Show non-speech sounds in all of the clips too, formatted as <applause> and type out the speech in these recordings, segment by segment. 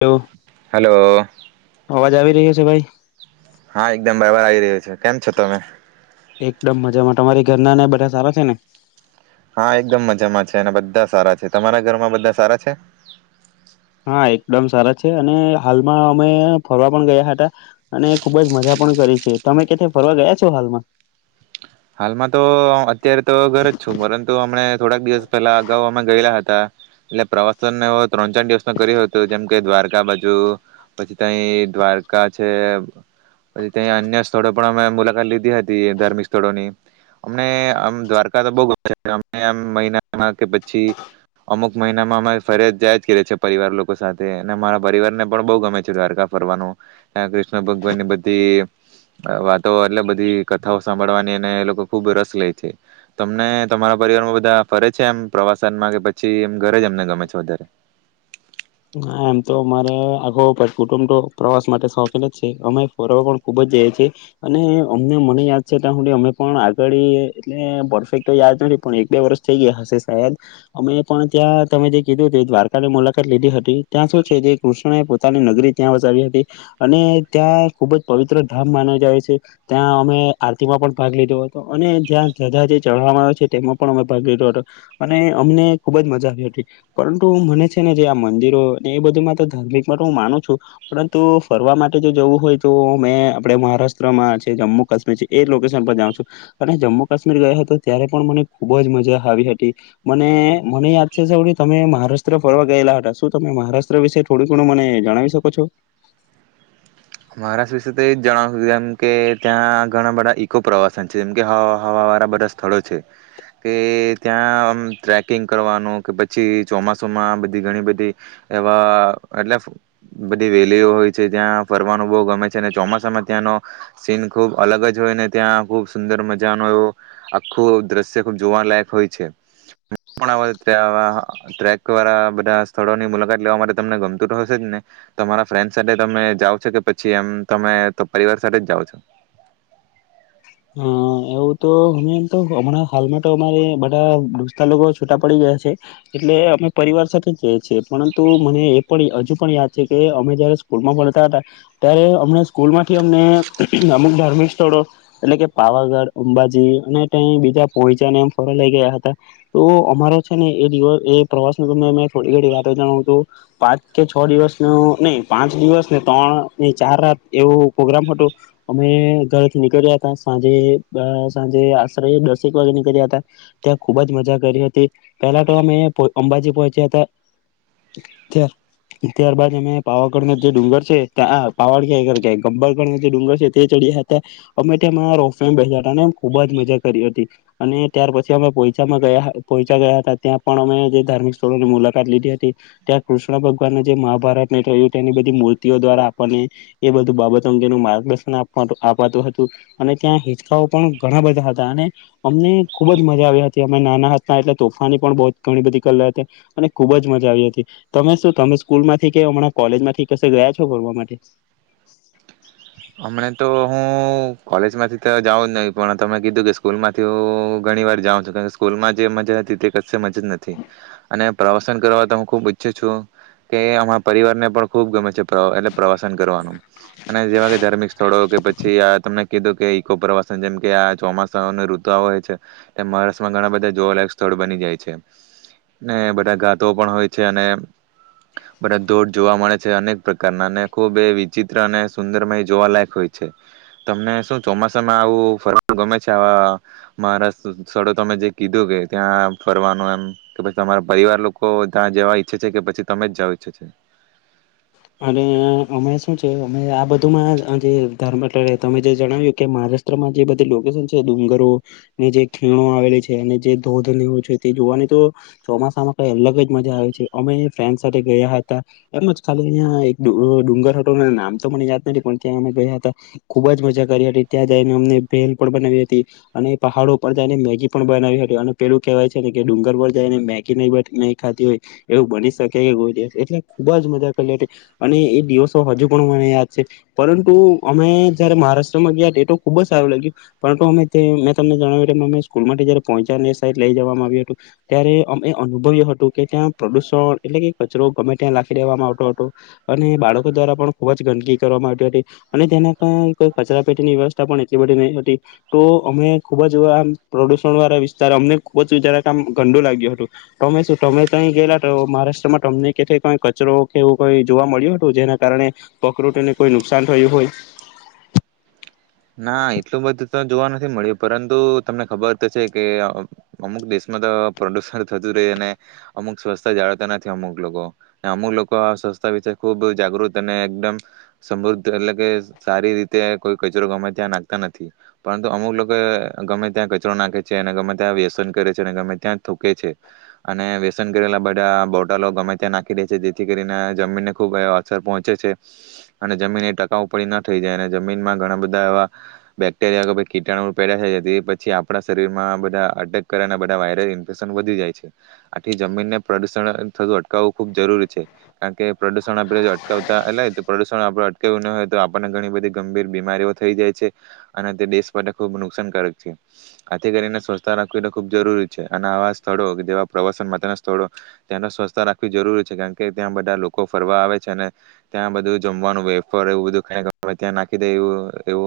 હલવ hello અવાજ આવે <unintelligible> છે ભાઈ હા એકદમ બરાબર આવી રહ્યું છે કેમ છો તમે એકદમ મજામાં તમારી ઘરના ને બધા સારા છે ને હા એકદમ મજામાં છે અને બધા સારા છે તમારા ઘરમાં બધા સારા છે હા એકદમ સારા છે અને હાલમાં અમે ફરવા પણ ગયા હતા અને ખુબ જ મજા પણ કરી છે તમે <unintelligible> ફરવા ગયા છો હાલમાં હાલમાં તો અત્યારે તો ઘર જ છું પરંતુ અમણે થોડાક દિવસ પહેલા અગાઉ અમે ગયેલા હતા એટલે પ્રવાસનને ત્રણ ચાર દિવસ ન કર્યો હતોું જેમ કે દ્વારકા બાજુ પછી તય દ્વારકા છે પછી તય અન્ય સ્થળો પણ અમે મુલાકાત લીધી હતી ધાર્મિક સ્થળોની અમને આમ દ્વારકા તો બહુ ગમે છે અ આમ મહિનામાં કે પછી અમુક મહિનામાં અમે ફરી જાય જ કરીએ છેય પરિવાર લોકો સાથે અને મારા પરિવાર ને પણ બહુ ગમે છે દ્વારકા ફરવાનું ત્યાં કૃષ્ણ ભગવાનની બધી વાતો એટલે બધી કથાઓ સાંભળવાની અને એ લોકો ખુબ રસ લે છે તમને તમારા પરિવાર માં બધા ફરે છે એમ પ્રવાસનમાં કે પછી એમ ઘરે જ એમને ગમે છે વધારે <unintelligible> એમ તો અમારે આખો ઉપર ર્કુટુંબ તો પ્રવાસ માટે શોખીન જ છે અમે ફરવા પણ ખુબ જ જઈએ છીએ અને અમને મને યાદ છે ત્યાં હુંધી અમે પણ આગળ એટલે પરફેકટ તો યાદ નથી પણ એક બે વર્ષ થઈ ગયા હશે શાયદ અમે પણ ત્યાં તમે જે કીધું દ્વારકાની મુલાકાત લીધી હતી તે ત્યાં શું છે જે કૃષ્ણ એ પોતાની નગરી ત્યાં વસાવી હતી અને ત્યાં ખુબ જ પવિત્ર ધામ માને જાય છે ત્યાં અમે આરતીમાં પણ ભાગ લીધો હતો અને ત્યાં જતા જે ચઢવામાં આવે છે તેમાં પણ અમે ભાગ લીધો હતો અને અમને ખુબ જ મજા આવી હતી પરંતુ મને છે ને જે આ મંદિર એ બધું માં તો ધાર્મિક માતો હું માનું છું પરંતુ ફરવા માટે જો જવું હોય તો મેં આપણે મહારાષ્ટ્રમાં છે જમ્મુ કાશ્મીર છે એ લોકેશન પર જાઉં છું અને જમ્મુ કાશ્મીર ગયા હતો ત્યારે પણ મને ખુબ જ મજા આવી હતી મને મને યાદ છે તમે મહારાષ્ટ્ર ફરવા ગયેલા હતા શું તમે મહારાષ્ટ્ર વિશે થોડું ઘણું મને જણાવી શકો છો મહારાષ્ટ્ર વિશે તો એ જ જણાવાનું જેમ કે ત્યાં ઘણા બધા ઈકો પ્રવાસન છે જેમ કે હવા વાળા બધા સ્થળો છે કે ત્યાં ટ્રેકિંગ કરવાનું કે પછી ચોમાસુમાં બધી ઘણી બધી એવા એટલે બધી વેલીઓ હોય છે ત્યાં ફરવાનું બવ ગમે છે અને ચોમાસામાં ત્યાંનો સીન ખુબ અલગ જ હોય ને ત્યાં ખુબ સુંદર મજા ન એવો આખું દ્રશ્ય ખુબ જોવા લાયક હોય છે <unintelligible> ટ્રેક વાળા બધા સ્થળોની મુલાકાત લેવા માટે તમને ગમતું તો હશે જ ને તમારા ફ્રેન્ડ સાથે તમે જાવ છે કે પછી એમ તમે તો પરિવાર સાથે જ જાઓ છો હમ એવું તો અમે એમ તો હમણાં હાલમાં તો અમારે બધા દોસ્તાર લોકો છૂટા પડી ગયા છે એટલે અમે પરિવાર સાથે જ જઈએ છીએ પરંતુ મને એ પણ હજુ પણ યાદ છે કે અમે જયારે સ્કૂલમાં પડતા હતા ત્યારે અમણા સ્કૂલમાંથી અમને અમુક ધાર્મિક સ્થળો એટલે કે પાવાગઢ અંબાજી અને ત્યા બીજા પોઇચા ને એમ ફર લઈ ગયા હતા તો અમારો છે ને એ દિવસ એ પ્રવાસ થોડી ઘડી વાતો જાણાવું તો પાંચ કે છ દિવસ ન નહી પાંચ દિવસ ને ત્રણ ને ચાર રાત એવું પ્રોગ્રામ હતું અમે ઘરેથી નીકળ્યા સાંજે અ સાંજે આશરે દસેક વાગે નીકરયા તા ત્યાં ખુબ જ મજા કરી હતી પેલા તો અમે અંબાજી પહોંચ્યા તા ત્યારબાદ અમે પાવાગઢના જે ડુંગર છે ત્યાં <unintelligible> ગબર જે ડુંગર છે તે ચડ્યા હતા અમે તેમાં રોફવે માં બેહ્યાં તા ને ખૂબ જ મજા કરી હતી અને ત્યાર પછી અમે પોઇચામાં ગયા હ પોઇચા ગયા હતા ત્યાં પણ અમે જે ધાર્મિક સ્થળોની મુલાકાત લીધી હતી ત્યાં કૃષ્ણ ભગવાનને જે મહાભારતને થયું તેની બધી મૂર્તિઓ દ્વારા આપણને એ બધું બાબતો જેનું માર્ગદર્શન <unintelligible> આપાતું હતું અને ત્યાં હિચકાઓ પણ ઘણા બધા હતા અને અમને ખુબ જ મજા આવી હતી અમે નાના હતા એટલે તોફાની પણ બવ ઘણી બધી <unintelligible> હતી અને ખુબ જ મજા આવી હતી તમે શું તમે સ્કૂલ માંથી કે અમણ કોલેજમાંથી કસે ગયા છો ફરવા માટે હમને તો હું કોલેજ માંથી તો જાઉં જ નહી પણ તમે કીધું કે સ્કૂલ માંથી હુ ઘણી વાર જાઉં છું સ્કૂલમાં જે મજા હતી તે કસે મજા નથી અને પ્રવાસન કરવા તો હુ ખુબ ઈચ્છું છું કે અમારા પરિવાર ને પણ ખુબ ગમે છે પ્ર એટલે પ્રવાસન કરવાનું અને જેવા કે સ્થળો કે પછી આ તમને કીધું કે ઈકો પ્રવાસન જેમ કે આ ચોમાસાની ઋતુ આવે છે મહારાષ્ટ્રમાં ઘણા બધા જોવાલાયક સ્થળ બની જાય છે ને બધા ઘાતો પણ હોય છે અને બધા ધોધ જોવા મળે છે અનેક પ્રકારના અને ખુબ એ વિચિત્ર અને સુંદરમય જોવાલાયક હોય છે તમને શું ચોમાસામાં આવું ફરવાનું ગમે છે આવા મારા સ્થળો તમે જે કીધું કે ત્યાં ફરવાનું એમ કે પછી તમારા પરિવાર લોકો ત્યાં જવા ઈચ્છે છે કે પછી તમે જ જવા ઈચ્છે છે અને અમે શું છે અમે આ બધુંમાં જે <unintelligible> તમે જે જણાવ્યું કે મહારાષ્ટ્રમાં જે બધી લોકેશન છે ડુંગરો ને જે ખીણો આવેલી છે અને જે ધોધ નું છે તે જોવાની તો ચોમાસામાં કઈ અલગ જ મજા આવે છે અમે ફ્રેન્ડસ સાથે ગયા હતા એમજ ખાલી અન્યા એક ડુ ડુંગર હતો ને નામ તો મને યાદ નથી પણ ત્યાં અમે ગયા હતા ખુબ જ મજા કરી હતી ત્યાં જઈને અમને ભેલ પણ બનાવી હતી અને પહાડો પર જઈને મેગી પણ બનાવી હતી અને પેલું કેહેવાય છે ને કે ડુંગર પર જઈને મેગી નહી નહી ખાધી હોય એવું બની શકે <unintelligible> એટલે ખુબ જ મજા અને એ દિવસો હજુ પણ મને યાદ છે પરંતુ અમે જયારે મહારાષ્ટ્રમાં ગયા એ તો ખુબ જ સારું લાગ્યું પરંતુ અમે તે મેં તમને જણાવ્યું એ <unintelligible> સ્કૂલમાંથી જયારે પોઇચા ની સાઈડ લઇ જવામાં આવ્યું હતું ત્યારે અમે અનુભવ્યું હતું કે ત્યાં પ્રદુષણ એટલે કે કચરો ગમે ત્યાં લાખી દેવામાં આવ હતો અને બાળકો દ્વારા પણ ખુબ જ ગંદકી કરવામાં આવી હતી અને તેના કાઈ કોઈ કચરાપેટીની વ્યવસ્થા પણ એટલી બધી નહી હતી ટો અમે ખુબ જ આમ પ્રડુષણ વાળા વિસ્તાર અમને ખુદ વિચાર આવે કે આમ ગંડું લાગ્યું હટુ ટમે શું ટમે ગયેલા તો મહારાષ્ટ્રમાં તમને કઈ ઠેકાણે કચરો એવું કઈ જોવા મળ્યું હતું જેના કારણે પકૃતિને કોઈ નુકસાન થયું હોય ના એટલું બધું તો જોવા નથી મળ્યું પરંતુ તમને ખબર તો છે કે અમ અમુક દેશમાં તો પ્રડુષણ થતું રે અને અમુક સ્વચછતા જાળવતા નથી અમુક લોકો ને અમુક લોકો આ સ્વસથતા વિશે ખૂબ જાગૃત અને એકદમ સમૃદ્ધ એટલે કે સારી રીતે કોઈ ક ચરો ગમે ત્યાં નાખતા નથી પરંતુ અમુક લોકો ગમે ત્યાં કચરો નાખે છે અને ગમે ત્યાં વ્યસન કરે છે અને ગમે ત્યાં થૂકે છે અને વ્યસન કરેલા બધા બોટલો ગમે ત્યાં નાખી દે છે જેથી કરીને જમીનને ખુબ અસર પહોંચે છે અને જમીન એ ટકાઉ ઉપડી ના થઈ જાય અને જમીનમાં ઘણા બધ ધા એવા બેક્ટેરિયા કે પછી કીટાણુટ પેદા થઈ જાય તો એ પછી આપડા શરીરમાં બધા અટેક કરે અને બધા વાયરલ ઇન્ફેશન વધી જાય છે આથી જમીનને પ્રડુષણ થતું અટકાવવું ખુબ જરૂરી છે કારણ કે પ્રડુષણ આપણે જો અટકાવતા તો પ્રદુષણ આપડે અટકાવ્યું ન હોય તો આપડને ઘણી બધી ગંભીર બીમારીઓ થઈ જાય છે અને તે દેશ માટે ખુબ નુકસાનકારક છે આથી કરીને સ્વચ્છતા રાખવી તો ખૂબ જરૂરી છે અને આવા સ્થળો જેવા પ્રવાસન માતાના સ્થળો ત્યાં તો સ્વચ્છતા રાખવી જરૂરી છે કારણ કે ત્યાં બધા લોકો ફરવા આવે છે અને ત્યાં બધું જમવાનું વેફર એવું બધું ત્યાં નાખી દે એવું એવ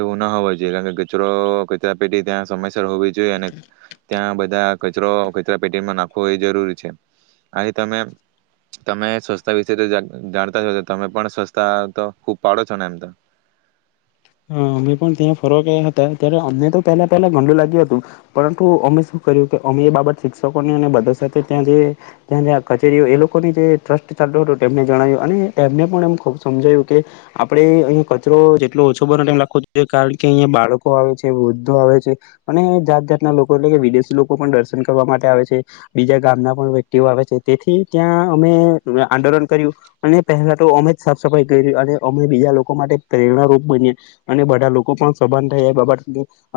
એવું ના હોવા જોઈએ કારણ કે કચરો કચરા પેટી ત્યાં સમયસર હોવી જોઈએ અને ત્યાં બધા કચરો કચરા પેટીમાં નાખવો એ જરૂરી છે આ તમે તમે સ્વસ્તા વિશે જાણતા છો તો તમે પણ સ્વસ્તા તો ખૂબ પાડો છો ને એમ તો હા અમે પણ ત્યાં ફરવા ગયા હતા ત્યારે અમને તો પહેલા પહેલા ગંડું લાગ્યું હતું પરંતુ અમે શું કર્યું કે અમે એ બાબત શિક્ષકોની અને બધા સાથે ત્યાં જે ત્યાં જયાં કચેરીઓ એ લોકોની જે ટ્રસ્ટ ચાલતો હટો તેમને જણાયું અને તેમને પણ અમ ખુબ સમજાયું કે આપડે અહીં કચરો જેટલો ઓછ બને તેમ નાખવો જોઈએ કારણ કે અહીંયા બાળકો આવે છે વૃદ્ધો આવે છે અને જાત જાતના લોકો એટલે કે વિદેશી લોકો પણ દર્શન કરવા માટે આવે છે બીજા ગામના પણ વ્યક્તિઓ આવે છે તેથી ત્યાં અમે આંદોલન કર્યું અને પહેલા તો અમે જ સાફ સફાઈ કયરી અને અમે બીજા લોકો માટે પ્રેરણારૂપ બનીયા અને બધા લોકો પણ સબત થાય એ બાબત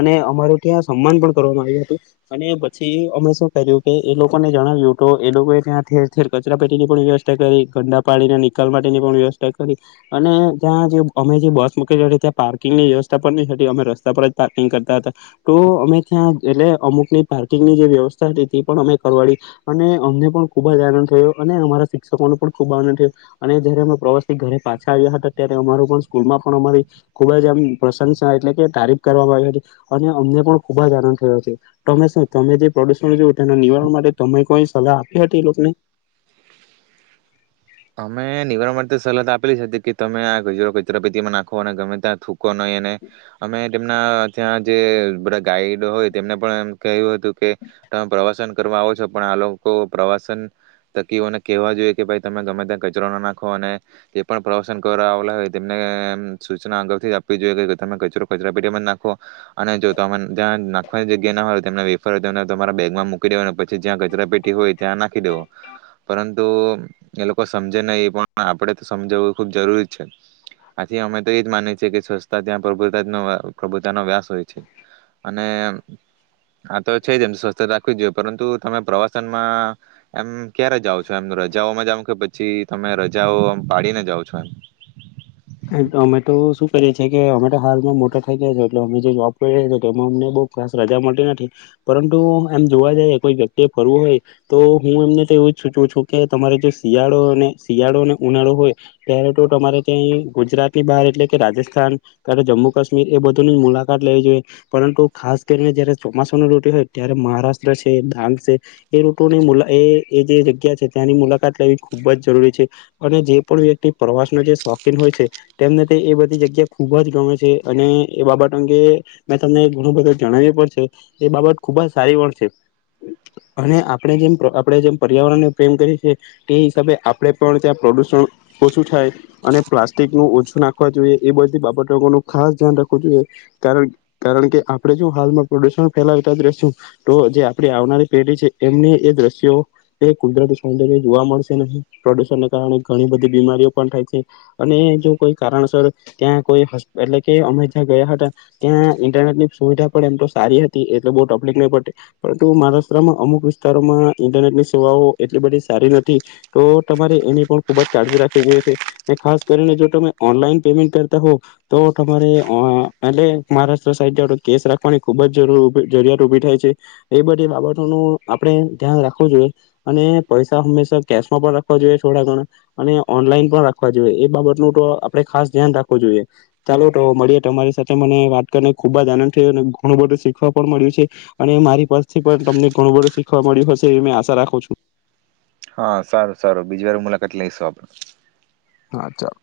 અને અમારું ત્યાં સન્માન પણ કરવામાં આવ્યું હતું અને પછી અમે શું કર્યું કે એ લોકોને જણાવ્યુંતું એ લોકોએ ત્યાં ઠેર ઠેર કચરા પેટીની પણ વ્યવસ્થા કરી ગંડા પાણીના નિકાલ માટેની પણ વ્યવસ્થા કરી અને ત્યાં જે અમે જે બસ મકી ત્યાં પાર્કિંગની વ્યવસ્થા પણ નઈ થતી અમે રસ્તા પર જ પાર્કિંગ કરતા હતા ટો અમે ત્યાં એટલે અમુક ની પાર્કિંગની જે વ્યવસ્થા હતી તે પણ અમે કરવાડી અને અમને પણ ખુબ જ આનંદ થયો અને અમારા શિક્ષકોને પણ ખૂબ આનંદ થયો અને જયારે અમે પ્રવાસથી ઘરે પાછા આવ્યા હતા ત્યારે અમારૂ પણ સ્કૂલમાં પણ અમારી ખૂબ જ આમ પ્રશંસા એટલે કે તારીફ કરવામાં આવી હતી અને અમને પણ ખૂબ જ આનંદ થયો છે તમે શું તમે જે પ્રડુષણ જોયું તેના નિવારણ માટે તમે કોઈ સલાહ આપી હતી એ લોકોને અમે નિવારણ માટે સલાત તો આપેલી જ હતી કે તમે આ કજરો કચરાપેતિમાં નાખો અને ગમે ત્યાં થૂકો નહીં અને અમે તેમના ત્યાં જે બધા ગાઈડ હોય તેમને પણ એમ કહ્યું હતું કે તમે પ્રવાસન કરવા આવો છો પણ આ લોકો પ્રવાસન તકીઓને કેહેવા જોઈએ કે ભાઈ તમે ગમે ત્યાં કચરો ના નાખો અને જે પણ પ્રવાસન કરવા આવલા હોય તેમને આમ સૂચનાના આ જ આપવી જોઈએ તમે કચરો કચરા પેટીમાં જ નાખો અને જો તમે જયાં નાખવાની જગ્યા ના હોય તેમના વેપર તેમના તમારા બેગમાં મૂકી ડેવાના પછી જ્યાં કચરાપેટી હોય ત્યાં નાખી દેવો પરંતુ એ લો કો સમજે નહીં પણ આપડે તો સમજાવવું ખૂબ જરૂરી છે આથી અમે તો એજ માનીએ છીએ કે સ્વચ્છતા ત્યાં પ્રભુતાનો પ્રભુતાનો વ્યાસ હોય છે અને હા તો છે જ એમ સ્વછતા રાખવી જોઈએ પરંતુ તમે પ્રવાસનમાં એમ ક્યારે જાઓ છો એમ રજાઓમાં જાઓ કે પછી તમે રજાઓ આમ પાડીને જાઓ છો એમ એમ અમે તો શું કરીએ છીએ કે અમે તો હાલમાં મોટા થઇ ગયા છે એટલે અમે જે જોબ કરીએ તેમાં અમને બઉ ખાસ રજા મળટી નથી પરંટુ એમ જોવા જઈએ કોઈ વ્યક્તિ એ ફરવું હોય તો હું એમને તો એવું જ સૂચું છું કે તમારે જો શિયાળો અને શિયાળો અને ઉનાળો હોય ત્યારે તો તમારે તઈ ગુજરાતની બહાર એટલે કે રાજસ્થાન કાતો જમ્મુ કાશ્મીર એ બધુંની મુલાકાત લેવી જોઈએ પરંતુ ખાસ કરીને જ્યારે ચોમાસાની રૂટુ હોય ત્યારે મહારાષ્ટ્ર છે દાંગ છે એ રૂટુની મુલા એ એ જે જગ્યા છે ત્યાંની મુલાકાત લેવી ખૂબ જ જરૂરી છે અને જે પણ વ્યક્તિ પ્રવાસનો જે શોખીન હોય છે તેમને તે એ બધી જગ્યા ખુબ જ ગમે છે અને એ બાબત અંગે મેં તમને ઘણું બધું જણાયું પણ છે તે બાબત ખુબ જ સારી વર સે અને આપડે જેમ પર આપણે જેમ પર્યાવરણને પ્રેમ કરીએ છે તે હિસાબે આપણે પણ ત્યાં પ્રડુષણ ઓછું થાય અને પ્લાસ ટિકનું ઓછું નાખવા જોઈએ એ બધી બાબતોનું ખાસ ધ્યાન રાખવું જોઈએ કારન કારણ કે આપણે જો હાલમાં પ્રડુષણ ફેલાવતા જ રેશુ તો જે આપડી આવનારી પેઢી છે એમને એ દ્રશ્યો એ કુદરતી સૌંદર્ય જોવા મળશે નહીં પ્રડુષણને કારણે ઘણી બધી બીમારીઓ પણ થાય છે અને એ જો કોઈ કારણસર ત્યાં કોઈ હસ એટલે કે અમે જ્યાં ગયા હતા ત્યાં ઈન્ટરનેટ ની સુવિધા પણ એમ તો સારી હતી એટલે બહુ ટપલીક નઈ પડતી પરંતુ મહારાષ્ટ્રમાં અમુક વિસ્તારોમાં ઇન્ટરનેટની સેવાઓ એટલી બધી સારી નથી તો તમારે એની પણ ખૂબ જ કાળજી રાખવી જોઈએ છે ને ખાસ કરીને જો તમે ઓનલાઈન પેમેન્ટ કરતા હો તો તમારે ઓ એટલે મહારાષ્ટ્ર સાઈડ જાવ તો કેશ રાખવાની ખૂબ જરૂર જરૂરિયાત ઉભી થાય છે એ બધી બાબતોનું આપણે ધ્યાન રાખવું જોઈએ અને પૈસા હંમેશા કેશમાં પણ રાખવા જોઈએ થોડા ઘણા અને ઓનલાઈન પણ રાખવા જોઈએ એ બાબતનું તો આપડે ખાસ ધ્યાન રાખવું જોઈએ ચાલો તો મળીએ તમારી સાથે મને વાત કરીને ખુબ જ આનંદ થયો અને ઘણું બધું શીખવા પણ મળ્યું છે અને મારી પરથી પણ તમને ઘણું બધું શીખવા મળ્યું હશે એવી મે આશા રાખું છું હા સારું સારું બીજી વાર મુલાકાત લઈશું આપણે હા ચલ